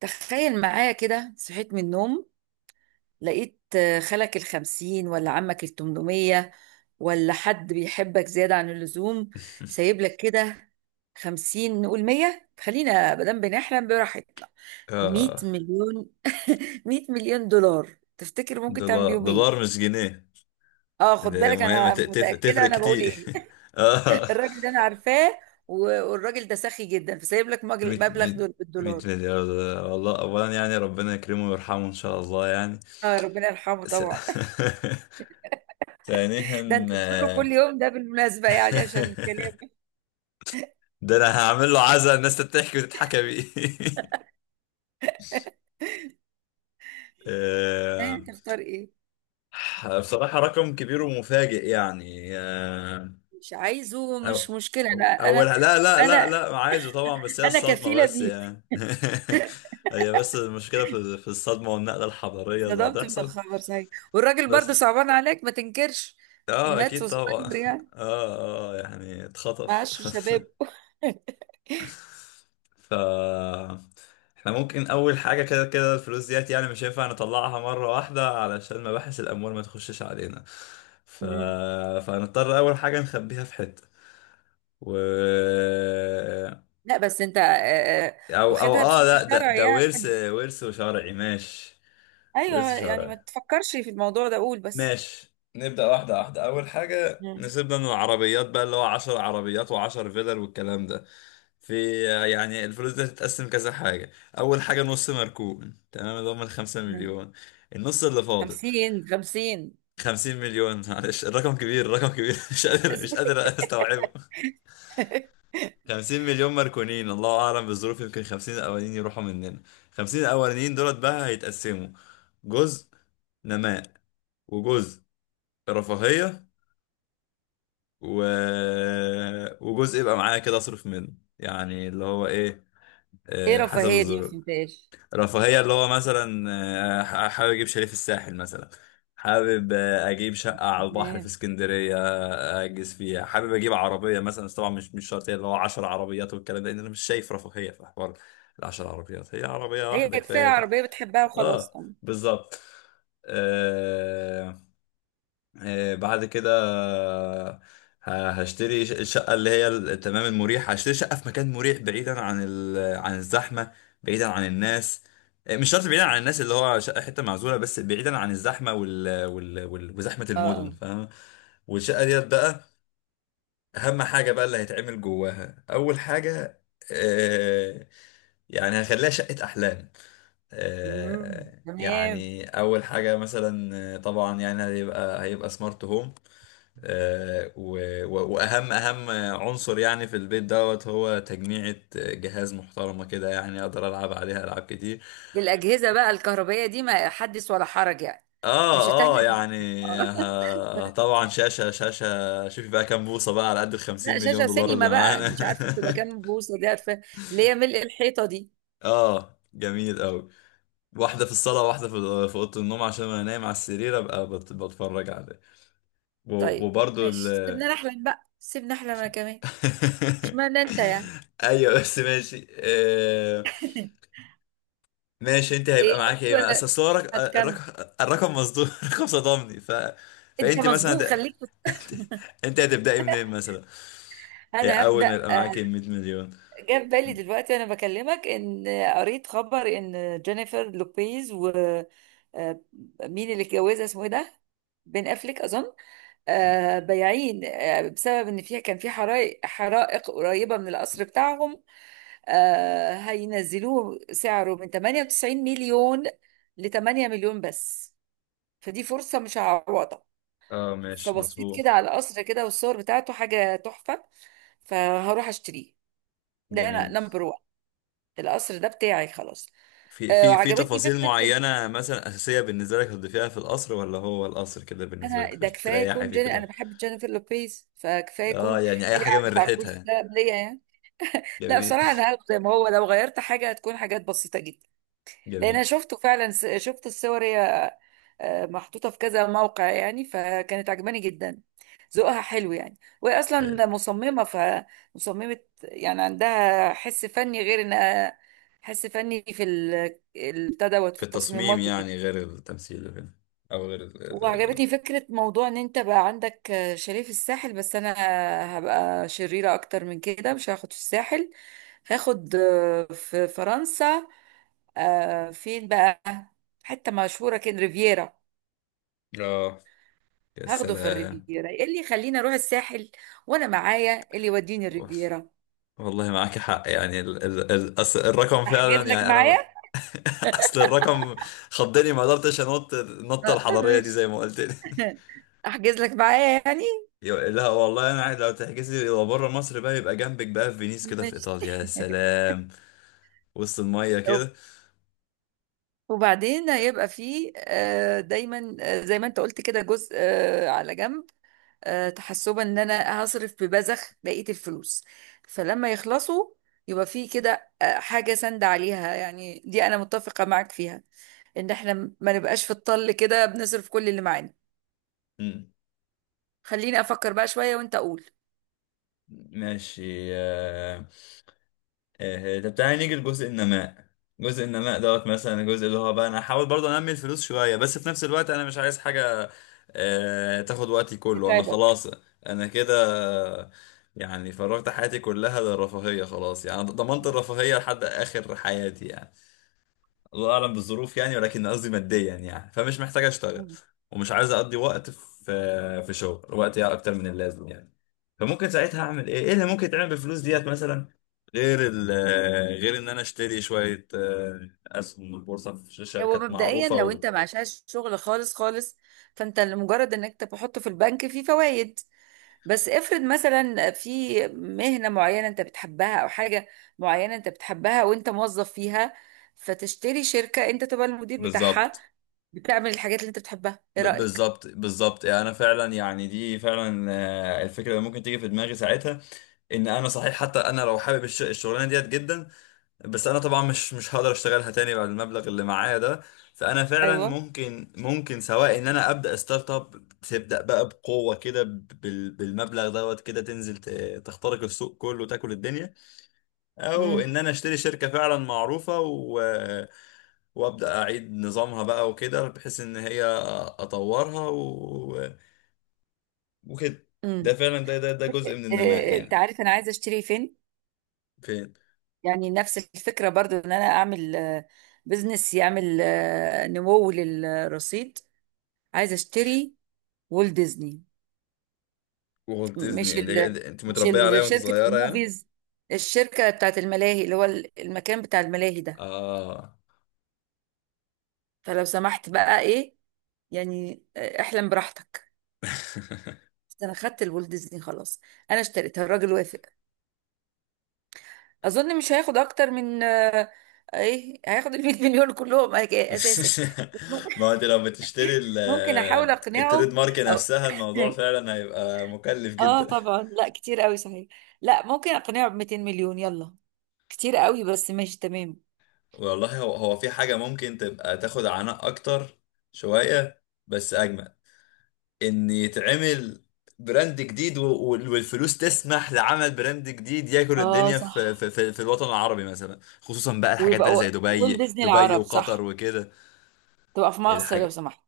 تخيل معايا كده، صحيت من النوم. لقيت خالك الخمسين ولا عمك الـ800، ولا حد بيحبك زيادة عن اللزوم. سايب لك كده 50، نقول 100، خلينا مادام بنحلم براحتنا. مية اه مليون 100 مليون دولار تفتكر ممكن تعمل دولار بيهم دولار، ايه؟ مش جنيه. اه، خد ده بالك مهمة انا متأكدة تفرق انا بقول كتير. ايه. اه، الراجل ده انا عارفاه. و- والراجل ده سخي جدا، فسايب لك 100 مبلغ 100 دول 100 بالدولار. مليار دولار. والله، اولا يعني ربنا يكرمه ويرحمه ان شاء الله يعني. اه، ربنا يرحمه س... طبعا. ثانيا، ده انت تزوره كل آه، يوم ده بالمناسبة يعني عشان الكلام. ده انا هعمل له عزا الناس تضحك وتتحكى بيه. ها، آه، تختار ايه؟ بصراحة رقم كبير ومفاجئ يعني، مش عايزه، أو مش مشكلة، أو أولها، لا لا لا انا لا، عايزه طبعا، بس هي انا الصدمة كفيلة بس بيه. يعني. هي بس المشكلة في الصدمة والنقلة الحضارية اللي صدمت من هتحصل. الخبر صحيح. والراجل برضه بس صعبان عليك، ما تنكرش. اه، مات أكيد طبعا. وصغير يعني، اه اه، يعني اتخطف. معاش شباب. ف احنا ممكن أول حاجة، كده كده الفلوس ديت يعني مش هينفع نطلعها مرة واحدة علشان مباحث الأموال ما تخشش علينا. ف... مم. فهنضطر أول حاجة نخبيها في حتة. و لا بس انت آه، او او واخدها اه لا، بشكل ده شرعي ده ورث، يعني. ورث شرعي، ماشي. ورث ايوه يعني، شرعي، ما تفكرش في الموضوع ده، قول بس. ماشي. نبدأ واحدة واحدة. أول حاجة مم. نسيبنا من العربيات بقى، اللي هو عشر عربيات وعشر فيلر والكلام ده. في يعني الفلوس دي هتتقسم كذا حاجة. أول حاجة نص مركون، تمام، اللي هم الخمسة مم. مليون. النص اللي فاضل، 50 50. خمسين مليون. معلش الرقم كبير، الرقم كبير، مش قادر، مش قادر أستوعبه. 50 مليون مركونين، الله اعلم بالظروف، يمكن 50 الاولانيين يروحوا مننا. 50 الاولانيين دولت بقى هيتقسموا. جزء نماء، وجزء رفاهية، و... وجزء يبقى معايا كده اصرف منه. يعني اللي هو ايه، ايه حسب رفاهية دي؟ ما الظروف. فهمتهاش. رفاهية اللي هو مثلا حابب أجيب شاليه في الساحل مثلا، حابب أجيب شقة على البحر في اسكندرية، أجلس فيها، حابب أجيب عربية مثلا، بس طبعا مش شرط هي اللي هو 10 عربيات والكلام ده، لأن أنا مش شايف رفاهية في حوار. العشر عربيات هي عربية هي واحدة كفايه، كفاية. العربيه بتحبها وخلاص أه، طبعا. بالظبط. بعد كده الشقة اللي هي تمام المريح، هشتري شقة في مكان مريح، بعيدا عن عن الزحمة، بعيدا عن الناس. مش شرط بعيدا عن الناس اللي هو شقة حتة معزولة، بس بعيدا عن الزحمة وزحمة اه المدن، اه. فاهم. والشقة ديت بقى، أهم حاجة بقى اللي هيتعمل جواها أول حاجة، آه، يعني هخليها شقة أحلام. امم، تمام. يعني أول حاجة مثلا طبعا يعني هيبقى سمارت هوم. واهم عنصر يعني في البيت دوت، هو تجميعة جهاز محترمة كده يعني اقدر العب عليها العاب كتير. دي الاجهزه بقى الكهربائيه دي ما حدث ولا حرج يعني. مش هتحرج اه نفسك يعني اه. طبعا شاشة، شوفي بقى كام بوصة بقى على قد الخمسين لا، مليون شاشه دولار سينما اللي بقى، معانا. مش عارفه بتبقى كام بوصه دي، عارفه اللي هي ملء الحيطه دي. اه، جميل قوي. واحدة في الصالة، واحدة في أوضة النوم، عشان انا نايم على السرير ابقى بتفرج عليه. و- طيب وبرضو ال ماشي، سيبنا نحلم بقى سيبنا نحلم انا كمان. مش معنى انت يعني. ايوه بس ماشي، ماشي. انت ايه، هيبقى معاك ايه؟ ما ولا اصل هو هتكمل؟ الرقم، الرقم مصدوم، الرقم صدمني. ف انت فانت مثلا مصدوم خليك. انت انت هتبداي منين مثلا؟ إيه انا اول هبدا. ما يبقى معاك 100 مليون؟ جاب بالي دلوقتي وانا بكلمك ان قريت خبر ان جينيفر لوبيز و آه، مين اللي اتجوزها اسمه ايه ده، بين افليك اظن. بايعين بسبب ان فيها كان في حرائق قريبه من القصر بتاعهم. هينزلوه سعره من 98 مليون ل 8 مليون بس، فدي فرصه مش هعوضها. اه ماشي، فبصيت كده مظبوط، على القصر كده، والصور بتاعته حاجه تحفه، فهروح اشتريه. ده انا جميل. نمبر. القصر ده بتاعي خلاص. في آه، في في وعجبتني تفاصيل فكره ان معينة مثلا أساسية بالنسبة لك هتضيفيها في القصر، ولا هو القصر كده بالنسبة انا ده لك كفايه تريحي يكون فيه كده؟ انا بحب جينيفر لوبيز فكفايه يكون. اه يعني أي هي حاجة من قعدت على ريحتها الكرسي يعني. ده قبلية يعني. لا جميل. بصراحه انا هاخده زي ما هو، لو غيرت حاجه هتكون حاجات بسيطه جدا. لان انا جميل. شفته فعلا، شفت الصور هي محطوطه في كذا موقع يعني، فكانت عجباني جدا. ذوقها حلو يعني، وهي حلو. اصلا مصممه فمصممه، يعني عندها حس فني، غير انها حس فني في البتاع دوت في في التصميم التصميمات وكده. يعني، غير التمثيل وكده، أو غير وعجبتني فكرة موضوع ان انت بقى عندك شاليه في الساحل، بس انا هبقى شريرة اكتر من كده، مش هاخد في الساحل. هاخد في فرنسا، فين بقى، حتة مشهورة كده، ريفيرا. ال- اه يا هاخده في سلام. الريفيرا، إيه اللي يخليني اروح الساحل وانا معايا إيه اللي يوديني الريفيرا؟ والله معاك حق يعني، ال ال ال أصل الرقم احجز فعلا لك يعني، انا معايا. ما- اصل الرقم خضني، ما قدرتش انط النطه الحضاريه دي مش زي ما قلت لي. احجز لك معايا يعني، لا والله انا عايز لو تحجزي، لو بره مصر بقى يبقى جنبك بقى في فينيس كده في مش. ايطاليا، يا سلام، وسط الميه كده. وبعدين هيبقى فيه دايما زي ما انت قلت كده، جزء على جنب، تحسبا ان انا هصرف ببذخ بقية الفلوس، فلما يخلصوا يبقى فيه كده حاجة سند عليها. يعني دي انا متفقة معاك فيها، ان احنا ما نبقاش في الطل كده بنصرف كل اللي معانا. مم. خليني افكر بقى شوية وانت اقول. ماشي. آه. طب تعالى نيجي لجزء النماء. جزء النماء دوت مثلا، الجزء اللي هو بقى انا هحاول برضه انمي الفلوس شويه، بس في نفس الوقت انا مش عايز حاجه تاخد وقتي كله. انا تتعبك. خلاص، انا كده، آه، يعني فرغت حياتي كلها للرفاهيه، خلاص يعني ضمنت الرفاهيه لحد اخر حياتي يعني، الله اعلم بالظروف يعني، ولكن قصدي ماديا يعني. فمش محتاج اشتغل، مم. ومش عايز اقضي وقت في شغل وقت يعني اكتر من اللازم يعني. فممكن ساعتها اعمل ايه؟ ايه اللي ممكن يتعمل بالفلوس ديت مثلا، غير ال غير ان انا اشتري شويه اسهم من البورصه في هو شركات مبدئيا معروفه لو انت معشاش شغل خالص خالص، فانت لمجرد انك تحطه في البنك فيه فوائد. بس افرض مثلا في مهنة معينة انت بتحبها، او حاجة معينة انت بتحبها وانت موظف فيها، فتشتري شركة انت تبقى المدير بتاعها، بالظبط. بتعمل الحاجات اللي انت بتحبها، ايه ب- رأيك؟ بالظبط بالظبط انا فعلا يعني دي فعلا الفكره اللي ممكن تيجي في دماغي ساعتها. ان انا صحيح حتى انا لو حابب الشغلانه ديت جدا، بس انا طبعا مش هقدر اشتغلها تاني بعد المبلغ اللي معايا ده. فانا فعلا ايوه. ممكن سواء ان انا ابدا ستارت اب، تبدا بقى بقوه كده بالمبلغ دوت كده، تنزل تخترق السوق كله وتاكل الدنيا، او امم. ان انا اشتري شركه فعلا معروفه وابدا اعيد نظامها بقى وكده، بحيث ان هي اطورها وكده. ده امم. فعلا، ده جزء من النماء إيه، انت يعني. عارف انا عايزة اشتري فين؟ فين؟ يعني نفس الفكرة برضو ان انا اعمل بزنس يعمل نمو للرصيد. عايزة اشتري وول ديزني. وولت ديزني، مش يعني ال... انت مش متربيه عليها ال- وانت شركة صغيره يعني. الموفيز، الشركة بتاعت الملاهي، اللي هو المكان بتاع الملاهي ده. اه. فلو سمحت بقى ايه، يعني احلم براحتك. بس انا خدت الولد ديزني خلاص، انا اشتريتها، الراجل وافق. اظن مش هياخد اكتر من ايه، هياخد ال 100 مليون كلهم اساسا. ما هو انت لو بتشتري ممكن احاول التريد اقنعه، مارك أو... نفسها الموضوع فعلا هيبقى مكلف اه جدا. طبعا لا، كتير قوي صحيح. لا ممكن اقنعه ب 200 مليون، يلا، كتير قوي بس ماشي تمام. والله هو، هو في حاجة ممكن تبقى تاخد عناء أكتر شوية بس أجمل، إن يتعمل براند جديد، والفلوس تسمح لعمل براند جديد ياكل اه الدنيا صح، في، في، في، في الوطن العربي مثلا، خصوصا بقى الحاجات بقى ويبقى اللي زي والت دبي، ديزني العرب وقطر صح. وكده. تبقى في مصر لو الحاجة سمحت،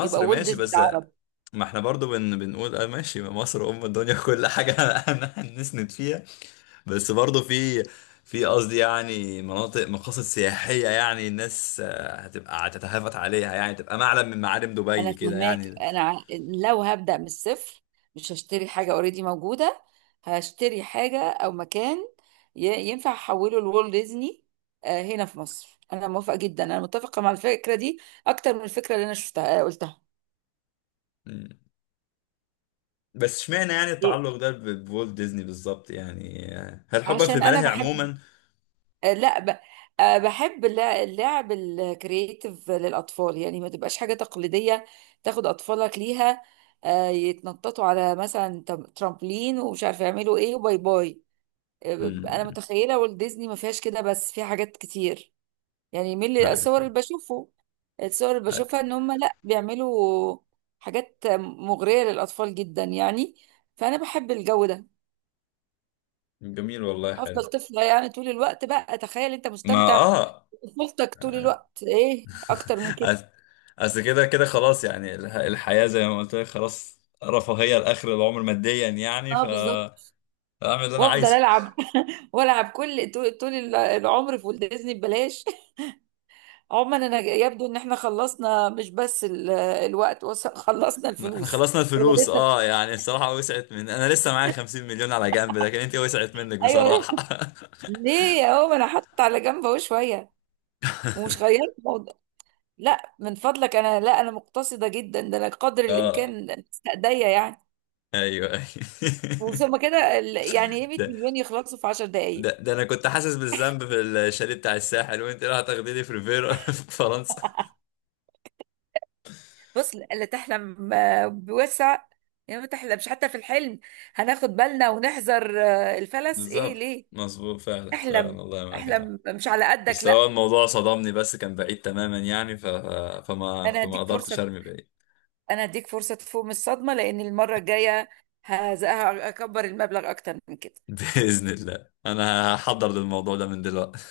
يبقى والت ماشي. ديزني بس العرب. ما احنا برضو بنقول، اه ماشي، مصر ام الدنيا كل حاجة. انا هنسند فيها، بس برضو في في قصدي يعني مناطق، مقاصد سياحية يعني، الناس هتبقى هتتهافت عليها يعني، تبقى معلم من معالم انا دبي كده فهماك، يعني. انا لو هبدأ من الصفر مش هشتري حاجة اوريدي موجودة، هشتري حاجة او مكان ينفع احوله لوالت ديزني هنا في مصر. انا موافقة جدا، انا متفقة مع الفكرة دي اكتر من الفكرة اللي انا شفتها قلتها. م. بس اشمعنى يعني إيه؟ التعلق ده بوالت ديزني بالظبط يعني، هل حبا في عشان انا الملاهي بحب عموما؟ آه، لا ب... آه، بحب اللعب الكرييتيف للأطفال، يعني ما تبقاش حاجة تقليدية تاخد أطفالك ليها يتنططوا على مثلا ترامبلين ومش عارفة يعملوا ايه وباي باي. م. أنا متخيلة والت ديزني ما فيهاش كده، بس في حاجات كتير، يعني من آه. الصور اللي بشوفه، الصور اللي آه. بشوفها، إن هم لا بيعملوا حاجات مغرية للأطفال جدا يعني. فأنا بحب الجو ده، جميل والله، حلو. هفضل طفلة يعني طول الوقت. بقى تخيل انت ما مستمتع اه، طفولتك طول الوقت، ايه اكتر من كده؟ أص- اصل كده كده خلاص يعني الحياة زي ما قلت لك خلاص رفاهية لآخر العمر ماديا يعني. اه بالظبط. اعمل اللي انا وافضل عايزه. العب والعب كل طول العمر في ولد ديزني ببلاش. عموما انا يبدو ان احنا خلصنا مش بس الوقت، خلصنا احنا الفلوس. خلصنا ولا الفلوس، لسه؟ اه يعني الصراحة وسعت من، انا لسه معايا 50 مليون على جنب، لكن انت وسعت منك ايوه، بصراحة. ليه يا هو، انا حاطه على جنب اهو شويه، ومش غيرت الموضوع. لا من فضلك، انا لا، انا مقتصده جدا، ده انا قدر اه الامكان استأذية يعني. ايوه ايوه. وثم كده يعني ايه، 100 ده مليون يخلصوا في 10 ده دقائق. ده انا كنت حاسس بالذنب في الشاليه بتاع الساحل، وانت راح تاخديني في ريفيرا في فرنسا. بص لا تحلم بوسع، يا ما تحلمش حتى في الحلم. هناخد بالنا ونحذر الفلس ايه بالظبط، ليه. مظبوط، فعلا فعلا احلم، والله معاك حق. احلم مش على قدك بس هو لا. الموضوع صدمني، بس كان بعيد تماما يعني. ف... فما انا فما هديك قدرتش فرصة، ارمي بعيد. انا هديك فرصة تفوق من الصدمة، لان المرة الجاية هكبر المبلغ اكتر من كده. باذن الله انا هحضر للموضوع ده من دلوقتي.